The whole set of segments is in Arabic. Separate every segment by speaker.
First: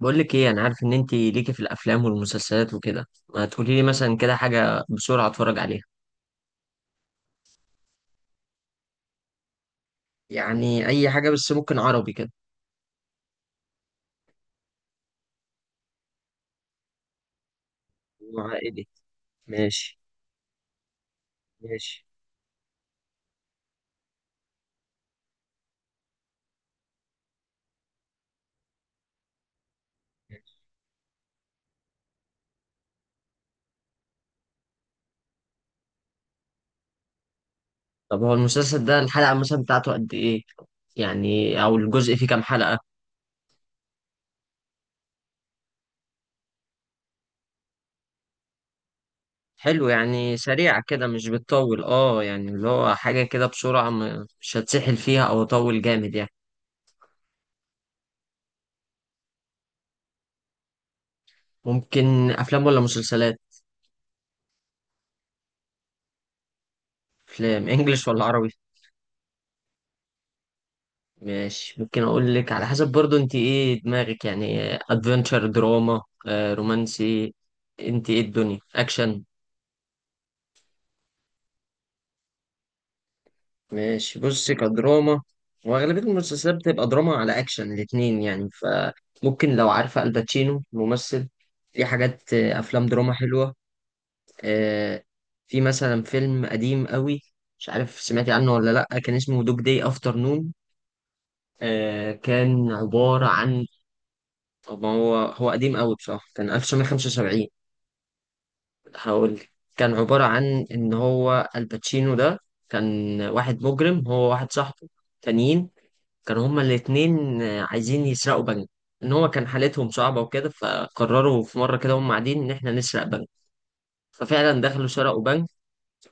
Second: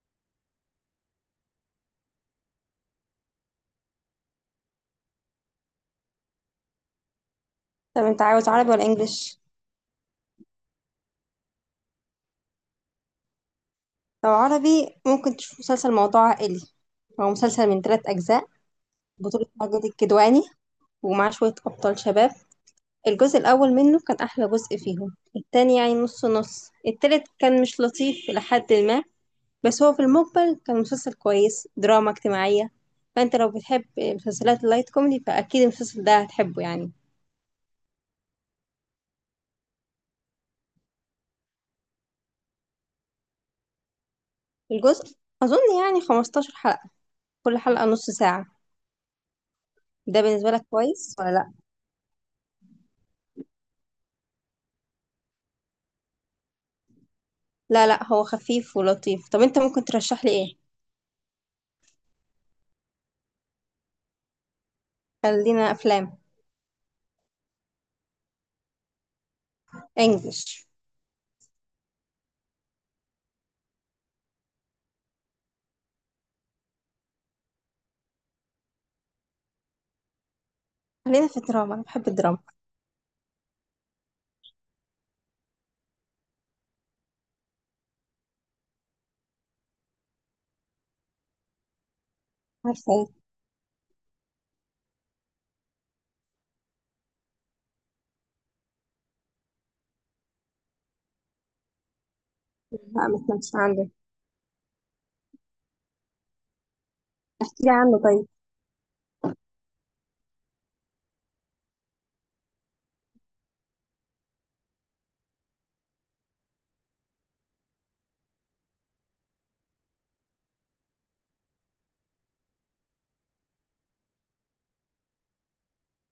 Speaker 1: بقول لك ايه، انا عارف ان انت ليكي في الافلام والمسلسلات وكده. ما تقولي لي مثلا كده حاجه بسرعه اتفرج عليها.
Speaker 2: طب انت عاوز عربي ولا انجليش؟
Speaker 1: يعني اي حاجه، بس ممكن عربي كده.
Speaker 2: لو عربي ممكن تشوف مسلسل موضوع عائلي. هو مسلسل من ثلاث اجزاء،
Speaker 1: وعائلي.
Speaker 2: بطولة ماجد
Speaker 1: ماشي.
Speaker 2: الكدواني ومعاه شوية أبطال
Speaker 1: ماشي.
Speaker 2: شباب. الجزء الأول منه كان أحلى جزء فيهم، التاني يعني نص نص، التالت كان مش لطيف إلى حد ما. بس هو في المقبل كان مسلسل كويس، دراما اجتماعية. فأنت لو بتحب مسلسلات اللايت كوميدي فأكيد المسلسل ده هتحبه يعني.
Speaker 1: طب هو المسلسل ده الحلقه مثلا بتاعته قد ايه؟ يعني او الجزء فيه كام حلقه؟
Speaker 2: الجزء أظن يعني 15 حلقة، كل حلقة نص ساعة.
Speaker 1: حلو،
Speaker 2: ده
Speaker 1: يعني
Speaker 2: بالنسبة لك
Speaker 1: سريع كده
Speaker 2: كويس
Speaker 1: مش
Speaker 2: ولا لأ؟
Speaker 1: بتطول. اه يعني اللي هو حاجه كده بسرعه، مش هتسحل فيها او اطول جامد يعني.
Speaker 2: لا لا هو خفيف ولطيف. طب انت ممكن ترشح لي ايه؟
Speaker 1: ممكن افلام ولا مسلسلات؟
Speaker 2: خلينا افلام.
Speaker 1: افلام انجلش ولا عربي؟
Speaker 2: انجلش.
Speaker 1: ماشي. ممكن اقول لك على حسب برضو انت ايه دماغك، يعني ادفنتشر، دراما، رومانسي، انت ايه الدنيا، اكشن.
Speaker 2: خلينا في الدراما، انا بحب الدراما.
Speaker 1: ماشي، بصي كدراما. واغلبيه المسلسلات بتبقى دراما على اكشن الاتنين يعني. فممكن، لو عارفه الباتشينو ممثل، في حاجات افلام
Speaker 2: عارفه ايه؟
Speaker 1: دراما حلوه. آه، في مثلا فيلم قديم قوي، مش عارف سمعتي عنه ولا لا، كان اسمه دوج داي افترنون. كان
Speaker 2: لا ما
Speaker 1: عباره
Speaker 2: سمعتش
Speaker 1: عن...
Speaker 2: عنه.
Speaker 1: طب ما هو قديم قوي بصراحه، كان 1975.
Speaker 2: احكي لي عنه طيب.
Speaker 1: هقول لك. كان عبارة عن إن هو الباتشينو ده كان واحد مجرم، هو واحد صاحبه تانيين، كانوا هما الاتنين عايزين يسرقوا بنك. إن هو كان حالتهم صعبة وكده، فقرروا في مرة كده هما قاعدين إن إحنا نسرق بنك. ففعلا دخلوا سرقوا بنك.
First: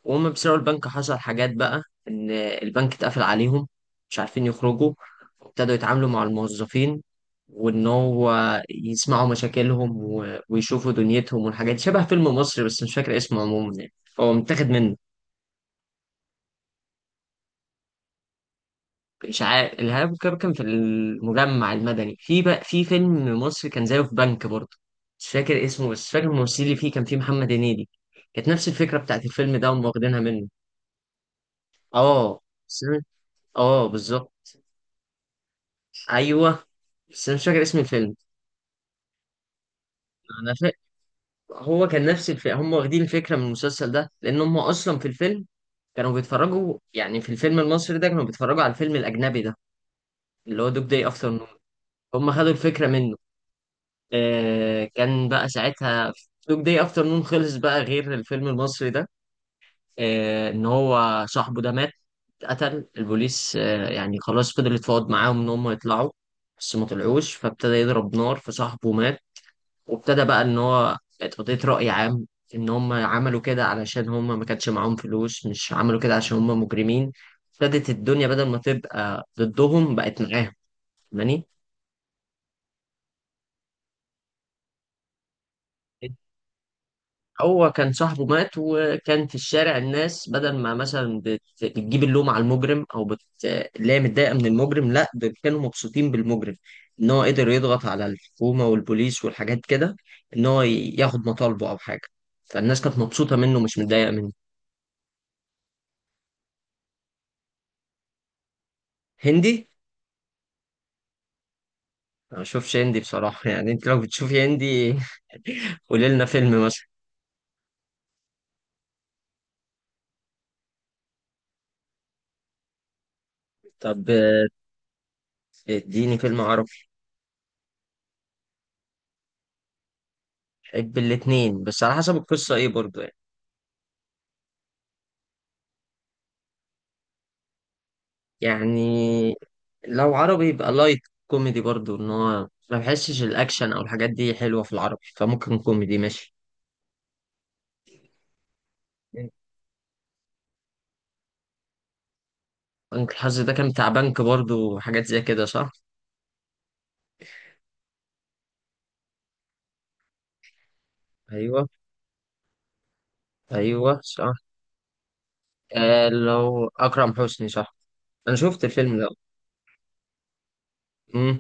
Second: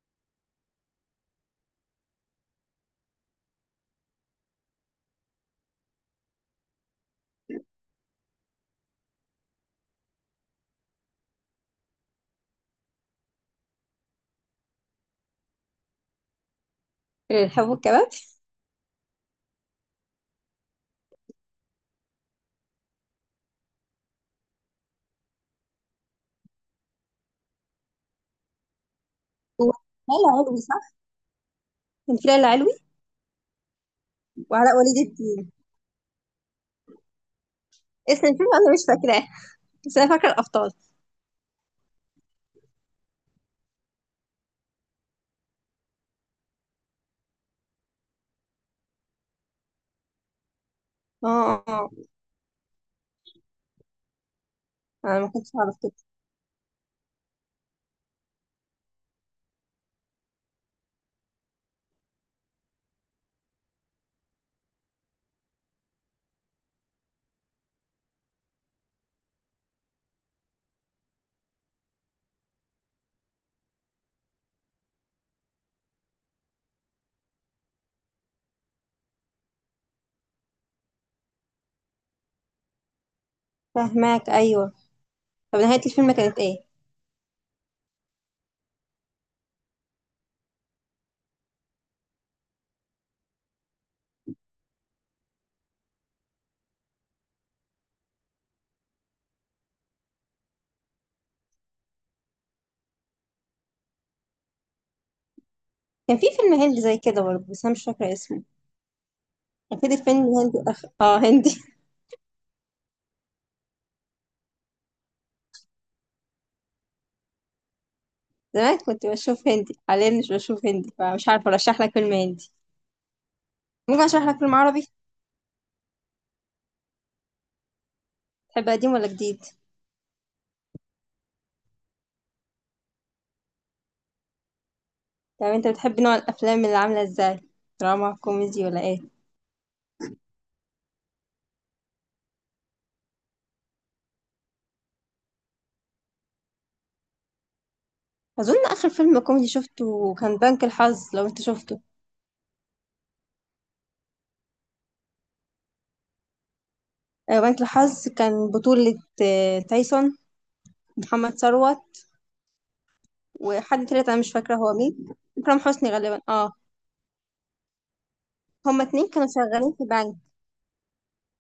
Speaker 1: وهم بيسرقوا البنك حصل حاجات بقى، ان البنك اتقفل عليهم، مش عارفين يخرجوا، وابتدوا يتعاملوا مع الموظفين، وان هو يسمعوا مشاكلهم ويشوفوا دنيتهم والحاجات دي. شبه فيلم مصري بس مش فاكر اسمه عموما يعني، هو متاخد منه.
Speaker 2: إيه، الحب والكباب.
Speaker 1: اشعاع الارهاب. كان في المجمع المدني، في بقى في فيلم مصري كان زيه، في بنك برضه. مش فاكر اسمه بس فاكر الممثل اللي فيه، كان فيه محمد هنيدي. كانت نفس الفكره بتاعت الفيلم ده، هم واخدينها
Speaker 2: هلا
Speaker 1: منه.
Speaker 2: علوي صح؟ كان في
Speaker 1: اه.
Speaker 2: ليلى علوي
Speaker 1: بس- اه بالظبط.
Speaker 2: وعلاء ولي الدين.
Speaker 1: ايوه. بس انا مش فاكر اسم الفيلم.
Speaker 2: اسم الفيلم انا مش فاكراه، بس انا فاكره
Speaker 1: انا
Speaker 2: الابطال.
Speaker 1: فاكر، هو كان نفس الفيلم، هم واخدين الفكره من المسلسل ده، لان هم اصلا في الفيلم كانوا بيتفرجوا، يعني في الفيلم المصري ده كانوا بيتفرجوا على الفيلم الاجنبي ده، اللي هو دوج داي
Speaker 2: اه
Speaker 1: افتر نون.
Speaker 2: اه،
Speaker 1: هم خدوا الفكره منه. آه،
Speaker 2: انا
Speaker 1: كان
Speaker 2: ما
Speaker 1: بقى
Speaker 2: كنتش اعرف كده.
Speaker 1: ساعتها دوج داي افتر نون خلص بقى، غير الفيلم المصري ده. آه، ان هو صاحبه ده مات، قتل البوليس. يعني خلاص، فضل يتفاوض معاهم ان هم يطلعوا، بس ما طلعوش، فابتدى يضرب نار فصاحبه مات. وابتدى بقى ان هو اتقضيت رأي عام، ان هم عملوا كده علشان هم ما كانش معاهم فلوس، مش عملوا كده عشان هم مجرمين. ابتدت الدنيا بدل ما تبقى ضدهم بقت معاهم. فاهماني؟
Speaker 2: فاهماك ايوه. طب نهايه الفيلم كانت ايه؟
Speaker 1: هو كان صاحبه مات، وكان في الشارع الناس بدل ما مثلا بتجيب اللوم على المجرم او اللي هي متضايقه من المجرم، لا دول كانوا مبسوطين بالمجرم، ان هو قدر يضغط على الحكومه والبوليس والحاجات كده، ان هو ياخد مطالبه او حاجه. فالناس كانت مبسوطه منه، مش متضايقه منه.
Speaker 2: كان في فيلم هندي زي كده برضه بس انا مش فاكره اسمه.
Speaker 1: هندي؟
Speaker 2: كان في فيلم هندي اه هندي.
Speaker 1: ما بشوفش هندي بصراحة يعني، انت لو بتشوفي هندي قولي لنا فيلم مثلا.
Speaker 2: زمان كنت بشوف هندي، حاليا مش بشوف هندي فمش عارفة أرشح لك فيلم هندي. ممكن
Speaker 1: طب،
Speaker 2: أشرح لك فيلم عربي.
Speaker 1: اديني فيلم عربي.
Speaker 2: تحب قديم ولا جديد؟
Speaker 1: بحب الاتنين، بس على حسب القصة ايه برضو يعني.
Speaker 2: طب أنت بتحب نوع الأفلام اللي عاملة إزاي؟ دراما كوميدي
Speaker 1: يعني
Speaker 2: ولا إيه؟
Speaker 1: لو عربي يبقى لايت كوميدي برضو، ان هو ما بحسش الاكشن او الحاجات دي حلوة في العربي، فممكن كوميدي ماشي.
Speaker 2: أظن آخر فيلم كوميدي شفته كان بنك الحظ، لو أنت شفته.
Speaker 1: بنك الحظ ده كان بتاع بنك برضو، حاجات زي كده صح؟
Speaker 2: بنك الحظ كان بطولة تايسون، محمد
Speaker 1: ايوه.
Speaker 2: ثروت، وحد
Speaker 1: ايوه
Speaker 2: تالت أنا مش
Speaker 1: صح.
Speaker 2: فاكرة هو مين. إكرام حسني غالبا، آه.
Speaker 1: لو اكرم حسني صح. انا شفت
Speaker 2: هما
Speaker 1: الفيلم ده.
Speaker 2: اتنين كانوا شغالين في بنك،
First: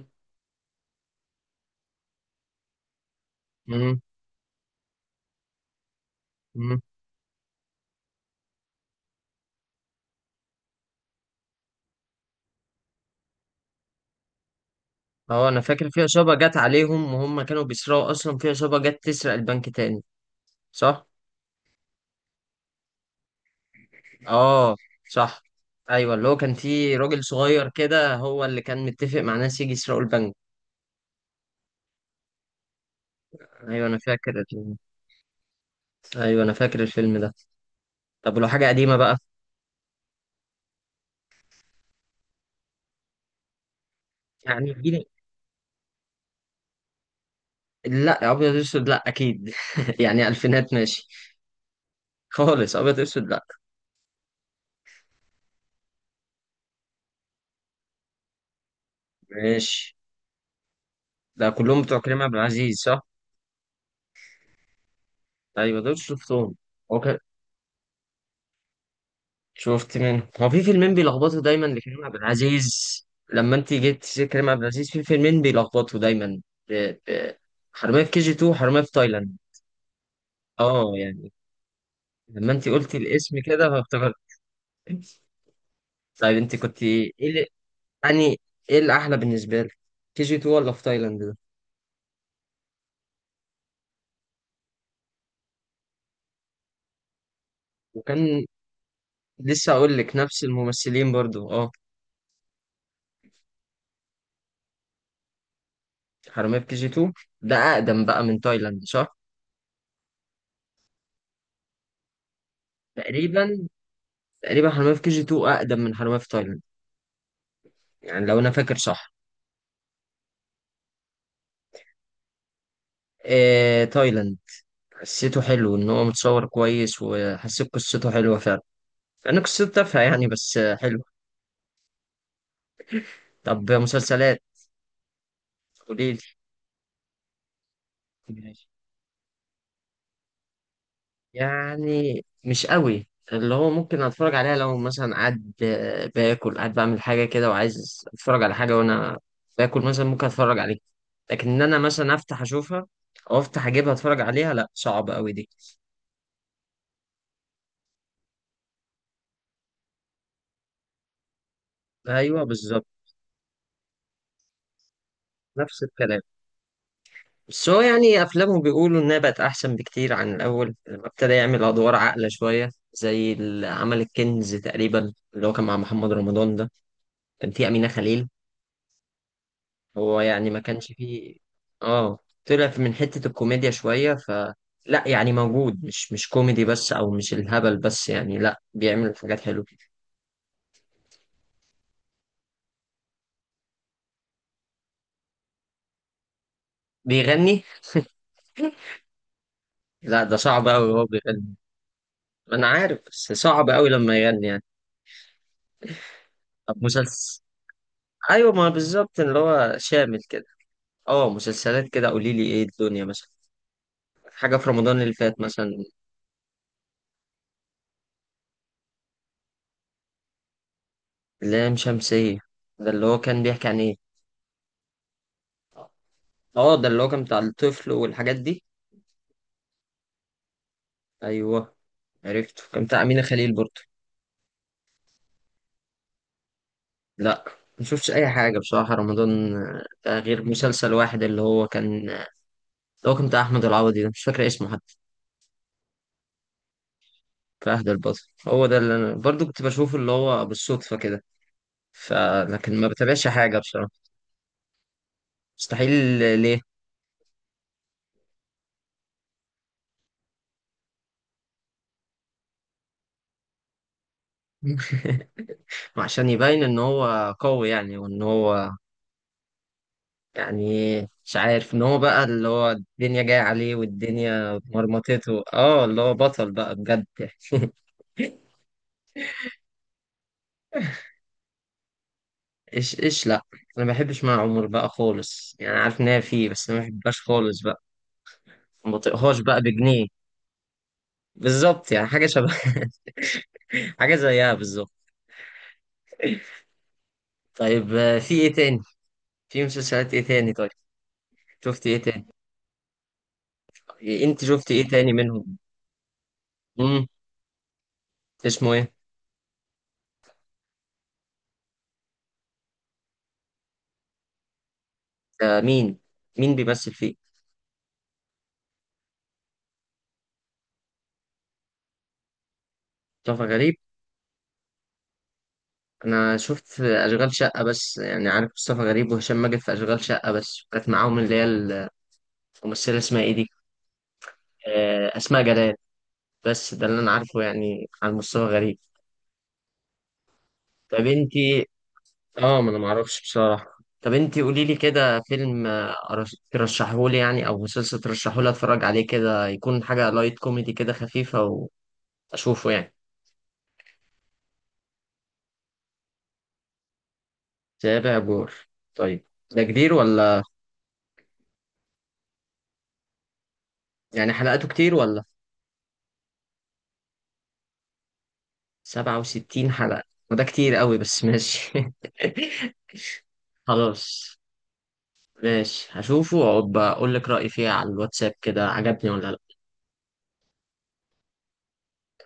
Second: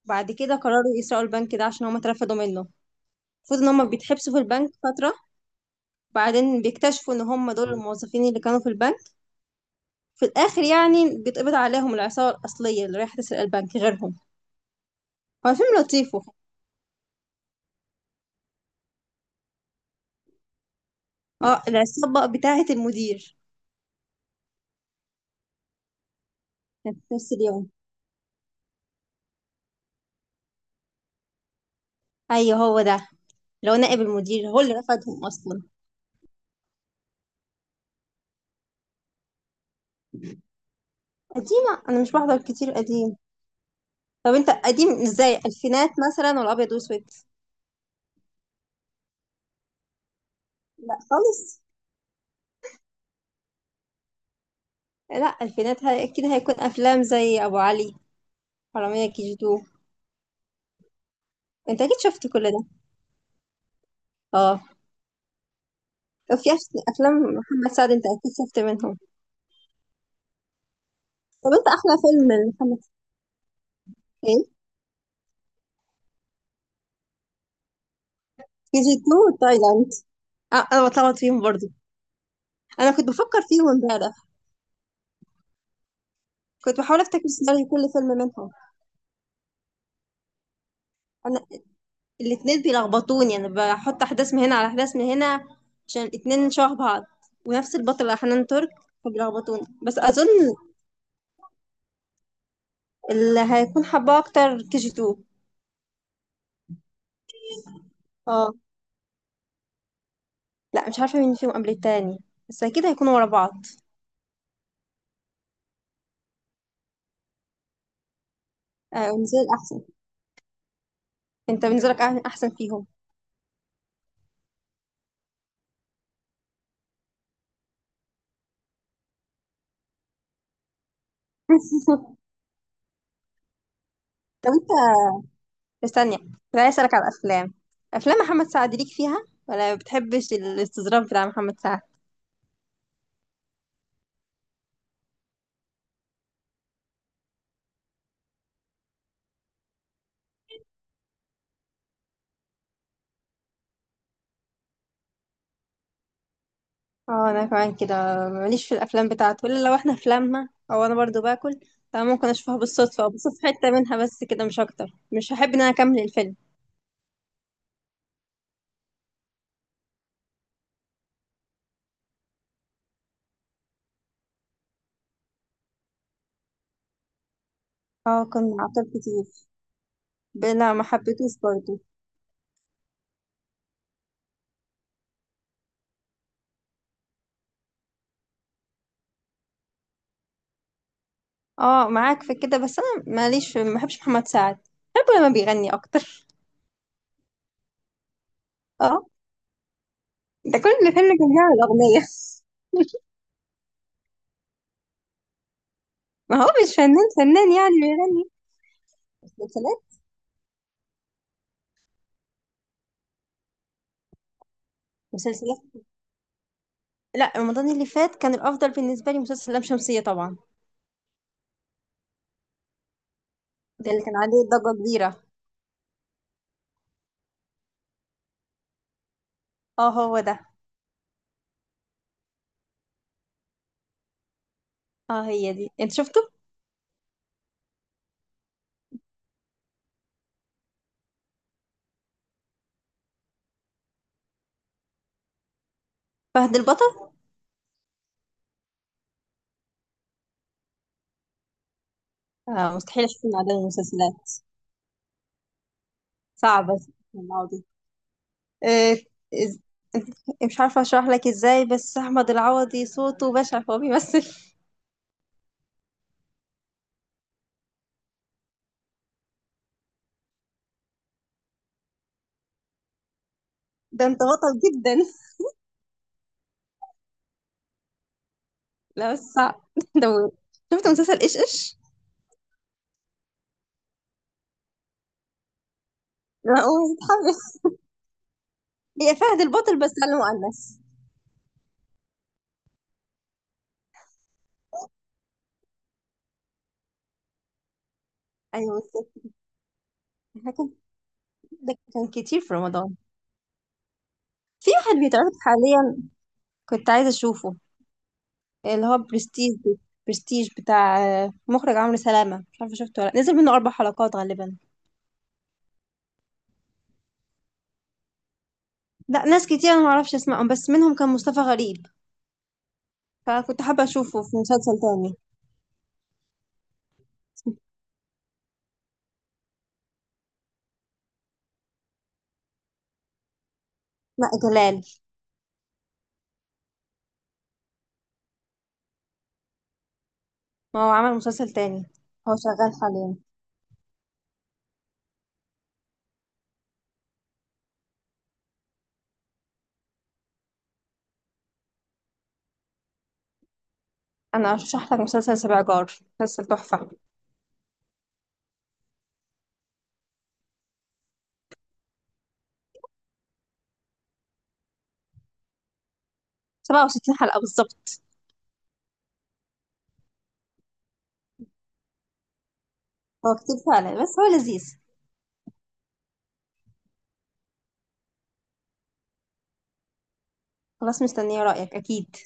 Speaker 2: بعد كده قرروا يسرقوا البنك ده عشان هما اترفدوا منه. المفروض ان هما
Speaker 1: امم
Speaker 2: بيتحبسوا في البنك فترة، بعدين بيكتشفوا ان هم دول الموظفين اللي كانوا في البنك. في الاخر يعني بيتقبض عليهم العصابه الاصليه اللي رايحه تسرق البنك غيرهم.
Speaker 1: اه
Speaker 2: هو
Speaker 1: انا
Speaker 2: فيلم
Speaker 1: فاكر في
Speaker 2: لطيف
Speaker 1: عصابة جت عليهم، وهم كانوا بيسرقوا اصلا في عصابة جت تسرق البنك تاني، صح؟
Speaker 2: اه، العصابه بتاعه المدير.
Speaker 1: اه. صح. ايوه اللي هو كان في
Speaker 2: كانت في
Speaker 1: راجل
Speaker 2: نفس
Speaker 1: صغير
Speaker 2: اليوم.
Speaker 1: كده هو اللي كان متفق مع ناس يجي يسرقوا البنك.
Speaker 2: ايوه هو ده، لو
Speaker 1: ايوه انا
Speaker 2: نائب
Speaker 1: فاكر
Speaker 2: المدير هو اللي رفضهم اصلا.
Speaker 1: ايوه انا فاكر الفيلم ده. طب ولو حاجة قديمة بقى؟
Speaker 2: قديمه انا مش بحضر كتير قديم. طب انت
Speaker 1: يعني
Speaker 2: قديم
Speaker 1: اديني.
Speaker 2: ازاي؟ الفينات مثلا ولا ابيض واسود؟
Speaker 1: لا ابيض اسود لا اكيد يعني الفينات
Speaker 2: لا
Speaker 1: ماشي.
Speaker 2: خالص.
Speaker 1: خالص ابيض اسود لا.
Speaker 2: لا الفينات اكيد هيكون افلام زي ابو علي، حراميه كي جي تو.
Speaker 1: ماشي. ده
Speaker 2: انت
Speaker 1: كلهم بتوع
Speaker 2: اكيد
Speaker 1: كريم
Speaker 2: شفت
Speaker 1: عبد
Speaker 2: كل ده.
Speaker 1: العزيز صح؟
Speaker 2: اه،
Speaker 1: ايوه دول
Speaker 2: وفي
Speaker 1: شفتهم. هو
Speaker 2: افلام محمد سعد انت اكيد شفت منهم.
Speaker 1: شفت منه، هو في فيلمين بيلخبطوا
Speaker 2: طب
Speaker 1: دايما
Speaker 2: انت احلى
Speaker 1: لكريم عبد
Speaker 2: فيلم لمحمد.
Speaker 1: العزيز. لما انت جيت تسير
Speaker 2: سلام.
Speaker 1: كريم عبد العزيز في فيلمين بيلخبطوا دايما. ب... ب... حرامية في كي جي 2
Speaker 2: كي
Speaker 1: وحرامية في
Speaker 2: جي 2
Speaker 1: تايلاند.
Speaker 2: وتايلاند. اه، انا
Speaker 1: اه
Speaker 2: بتلخبط
Speaker 1: يعني،
Speaker 2: فيهم برضو.
Speaker 1: لما انت
Speaker 2: انا
Speaker 1: قلتي
Speaker 2: كنت
Speaker 1: الاسم
Speaker 2: بفكر فيهم
Speaker 1: كده
Speaker 2: امبارح،
Speaker 1: فافتكرت. طيب انت
Speaker 2: كنت
Speaker 1: كنت
Speaker 2: بحاول
Speaker 1: ايه
Speaker 2: افتكر سيناريو كل فيلم منهم.
Speaker 1: يعني ايه الاحلى بالنسبة لك، كي جي 2 ولا في تايلاند ده؟
Speaker 2: انا الاتنين بيلخبطوني، انا بحط احداث من هنا على احداث من هنا عشان الاتنين شبه بعض، ونفس البطلة
Speaker 1: وكان...
Speaker 2: حنان ترك. فبيلخبطوني
Speaker 1: لسه اقول
Speaker 2: بس
Speaker 1: لك
Speaker 2: اظن
Speaker 1: نفس الممثلين برضو اه.
Speaker 2: اللي هيكون حباه اكتر كي جي 2.
Speaker 1: حرامية في كي جي 2 ده اقدم بقى من
Speaker 2: اه.
Speaker 1: تايلاند صح؟
Speaker 2: لا مش عارفة مين فيهم قبل التاني، بس اكيد هيكونوا ورا بعض.
Speaker 1: تقريبا، تقريبا حرامية في كي جي 2 اقدم من حرامية في تايلاند، يعني لو انا فاكر
Speaker 2: آه
Speaker 1: صح.
Speaker 2: بالنسبة لي احسن. انت بالنسبة لك احسن فيهم؟
Speaker 1: إيه تايلاند، حسيته حلو، ان هو متصور كويس وحسيت قصته حلوة فعلا. انا قصته تافهة يعني بس حلو. طب مسلسلات؟
Speaker 2: طب انت، بس ثانية.
Speaker 1: قوليلي.
Speaker 2: أنا عايز أسألك على الأفلام. أفلام محمد
Speaker 1: ماشي.
Speaker 2: سعد ليك فيها، ولا ما بتحبش الاستظراف بتاع محمد سعد؟
Speaker 1: يعني مش قوي، اللي هو ممكن اتفرج عليها لو مثلا قاعد باكل، قاعد بعمل حاجة كده وعايز اتفرج على حاجة وانا باكل مثلا ممكن اتفرج عليها. لكن ان انا مثلا افتح اشوفها او افتح اجيبها اتفرج عليها، لا صعب قوي دي.
Speaker 2: اه أنا كمان كده، ماليش في الأفلام بتاعته إلا لو احنا في لمة أو أنا برضو باكل، فممكن
Speaker 1: ايوه
Speaker 2: أشوفها
Speaker 1: بالظبط.
Speaker 2: بالصدفة أو بشوف حتة منها بس كده، مش أكتر. مش هحب إن أنا
Speaker 1: نفس
Speaker 2: أكمل
Speaker 1: الكلام.
Speaker 2: الفيلم.
Speaker 1: بس هو يعني أفلامه بيقولوا إنها بقت أحسن بكتير عن الأول، لما ابتدى يعمل أدوار عاقلة شوية، زي اللي عمل الكنز تقريبا، اللي هو كان مع محمد رمضان ده، كان فيه أمينة
Speaker 2: اه
Speaker 1: خليل.
Speaker 2: كان عطل كتير،
Speaker 1: هو يعني ما
Speaker 2: بلا ما
Speaker 1: كانش
Speaker 2: حبيتوش
Speaker 1: فيه.
Speaker 2: برضو.
Speaker 1: آه، طلع من حتة الكوميديا شوية ف... لا يعني موجود، مش كوميدي بس، أو مش الهبل بس يعني، لا بيعمل حاجات حلوة.
Speaker 2: اه معاك في كده، بس أنا ماليش في، ما بحبش محمد سعد. بحبه لما بيغني أكتر.
Speaker 1: بيغني؟
Speaker 2: اه،
Speaker 1: لا ده
Speaker 2: ده
Speaker 1: صعب أوي
Speaker 2: كل
Speaker 1: هو
Speaker 2: فيلم كان
Speaker 1: بيغني.
Speaker 2: بيعمل أغنية.
Speaker 1: ما أنا عارف بس صعب أوي لما يغني يعني.
Speaker 2: ما هو مش
Speaker 1: طب
Speaker 2: فنان
Speaker 1: مسلسل؟
Speaker 2: فنان يعني بيغني.
Speaker 1: أيوة ما بالظبط، اللي هو
Speaker 2: مسلسلات.
Speaker 1: شامل كده. اه، مسلسلات كده قولي لي ايه الدنيا مثلا، حاجة في رمضان اللي فات
Speaker 2: مسلسلات.
Speaker 1: مثلا.
Speaker 2: لا رمضان اللي فات كان الافضل بالنسبه لي مسلسل لام شمسيه طبعا.
Speaker 1: لام شمسية، ده اللي هو كان بيحكي عن
Speaker 2: ده
Speaker 1: ايه؟
Speaker 2: اللي كان عليه ضجه كبيره.
Speaker 1: اه ده اللي هو كان بتاع الطفل والحاجات دي.
Speaker 2: اه هو ده.
Speaker 1: ايوه. عرفته، كان بتاع أمينة خليل برضه.
Speaker 2: اه، هي دي انت شفته؟
Speaker 1: لا ما شفتش اي حاجة بصراحة رمضان، ده غير مسلسل واحد اللي هو كان، اللي هو كان بتاع احمد العوضي ده مش فاكر اسمه حتى.
Speaker 2: فهد البطل.
Speaker 1: في عهد البطل. هو ده اللي انا برضه كنت بشوفه، اللي هو بالصدفة كده.
Speaker 2: اه
Speaker 1: فلكن ما
Speaker 2: مستحيل اشوف
Speaker 1: بتابعش
Speaker 2: من عدد
Speaker 1: حاجة بصراحة.
Speaker 2: المسلسلات،
Speaker 1: مستحيل. ليه؟
Speaker 2: صعبه. العوضي، آه إز- مش عارفه اشرح لك ازاي، بس احمد العوضي صوته بشع فهو بيمثل.
Speaker 1: عشان يبين ان هو قوي يعني، وان هو يعني مش عارف، ان هو بقى اللي هو الدنيا جاية عليه
Speaker 2: ده انت بطل
Speaker 1: والدنيا
Speaker 2: جدا.
Speaker 1: مرمطته، اه اللي هو بطل بقى بجد.
Speaker 2: لا بس صعب، ده. شفت مسلسل ايش ايش؟
Speaker 1: ايش ايش؟ لا انا ما بحبش مع عمر بقى خالص يعني، عارف ان هي فيه
Speaker 2: لا
Speaker 1: بس أنا ما
Speaker 2: هو
Speaker 1: بحبهاش
Speaker 2: متحمس،
Speaker 1: خالص بقى. ما
Speaker 2: هي
Speaker 1: بطيقهاش
Speaker 2: فهد
Speaker 1: بقى
Speaker 2: البطل بس
Speaker 1: بجنيه.
Speaker 2: على مؤنث.
Speaker 1: بالظبط يعني حاجة شبه حاجة زيها بالظبط. طيب، في ايه تاني؟
Speaker 2: ايوه بالظبط.
Speaker 1: في مسلسلات ايه
Speaker 2: ده
Speaker 1: تاني طيب؟
Speaker 2: كان، ده
Speaker 1: شفت ايه
Speaker 2: كان
Speaker 1: تاني؟
Speaker 2: كتير في رمضان.
Speaker 1: انت شفت
Speaker 2: في
Speaker 1: ايه
Speaker 2: واحد
Speaker 1: تاني
Speaker 2: بيتعرض
Speaker 1: منهم؟
Speaker 2: حاليا، كنت
Speaker 1: امم
Speaker 2: عايزة اشوفه.
Speaker 1: اسمه
Speaker 2: اللي
Speaker 1: ايه؟
Speaker 2: هو برستيج. برستيج بتاع مخرج عمرو سلامة، مش عارفة شفته ولا لأ. نزل منه اربع حلقات غالبا.
Speaker 1: آه مين؟ مين بيمثل فيه؟
Speaker 2: لا، ناس كتير انا معرفش اسمائهم بس منهم كان مصطفى غريب،
Speaker 1: مصطفى
Speaker 2: فكنت
Speaker 1: غريب؟
Speaker 2: حابة اشوفه في مسلسل تاني.
Speaker 1: انا شفت في اشغال شقه بس، يعني عارف مصطفى غريب وهشام ماجد في اشغال شقه، بس كانت معاهم اللي هي الممثله اسمها ايه دي،
Speaker 2: لا جلال.
Speaker 1: آه، اسماء جلال. بس ده اللي انا عارفه يعني عن مصطفى غريب.
Speaker 2: ما هو
Speaker 1: طب
Speaker 2: عمل مسلسل
Speaker 1: انتي...
Speaker 2: تاني، هو
Speaker 1: اه ما انا
Speaker 2: شغال حاليا.
Speaker 1: معرفش بصراحه، طب انتي قولي لي كده فيلم ترشحه لي يعني، او مسلسل ترشحه لي اتفرج عليه كده، يكون حاجه لايت كوميدي كده خفيفه واشوفه يعني.
Speaker 2: انا ارشح لك مسلسل سبع جار، مسلسل تحفة.
Speaker 1: تابع جور؟ طيب. ده كبير ولا؟ يعني حلقاته كتير ولا؟
Speaker 2: 67 حلقة بالظبط.
Speaker 1: 67 حلقة؟ وده كتير قوي بس ماشي
Speaker 2: هو كتير فعلا بس هو
Speaker 1: خلاص.
Speaker 2: لذيذ.
Speaker 1: ماشي هشوفه وأبقى أقول لك رأيي فيها على الواتساب كده، عجبني ولا لأ.
Speaker 2: خلاص مستنية رأيك اكيد.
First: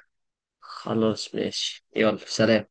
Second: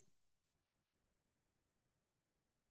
Speaker 1: خلاص ماشي، يلا سلام.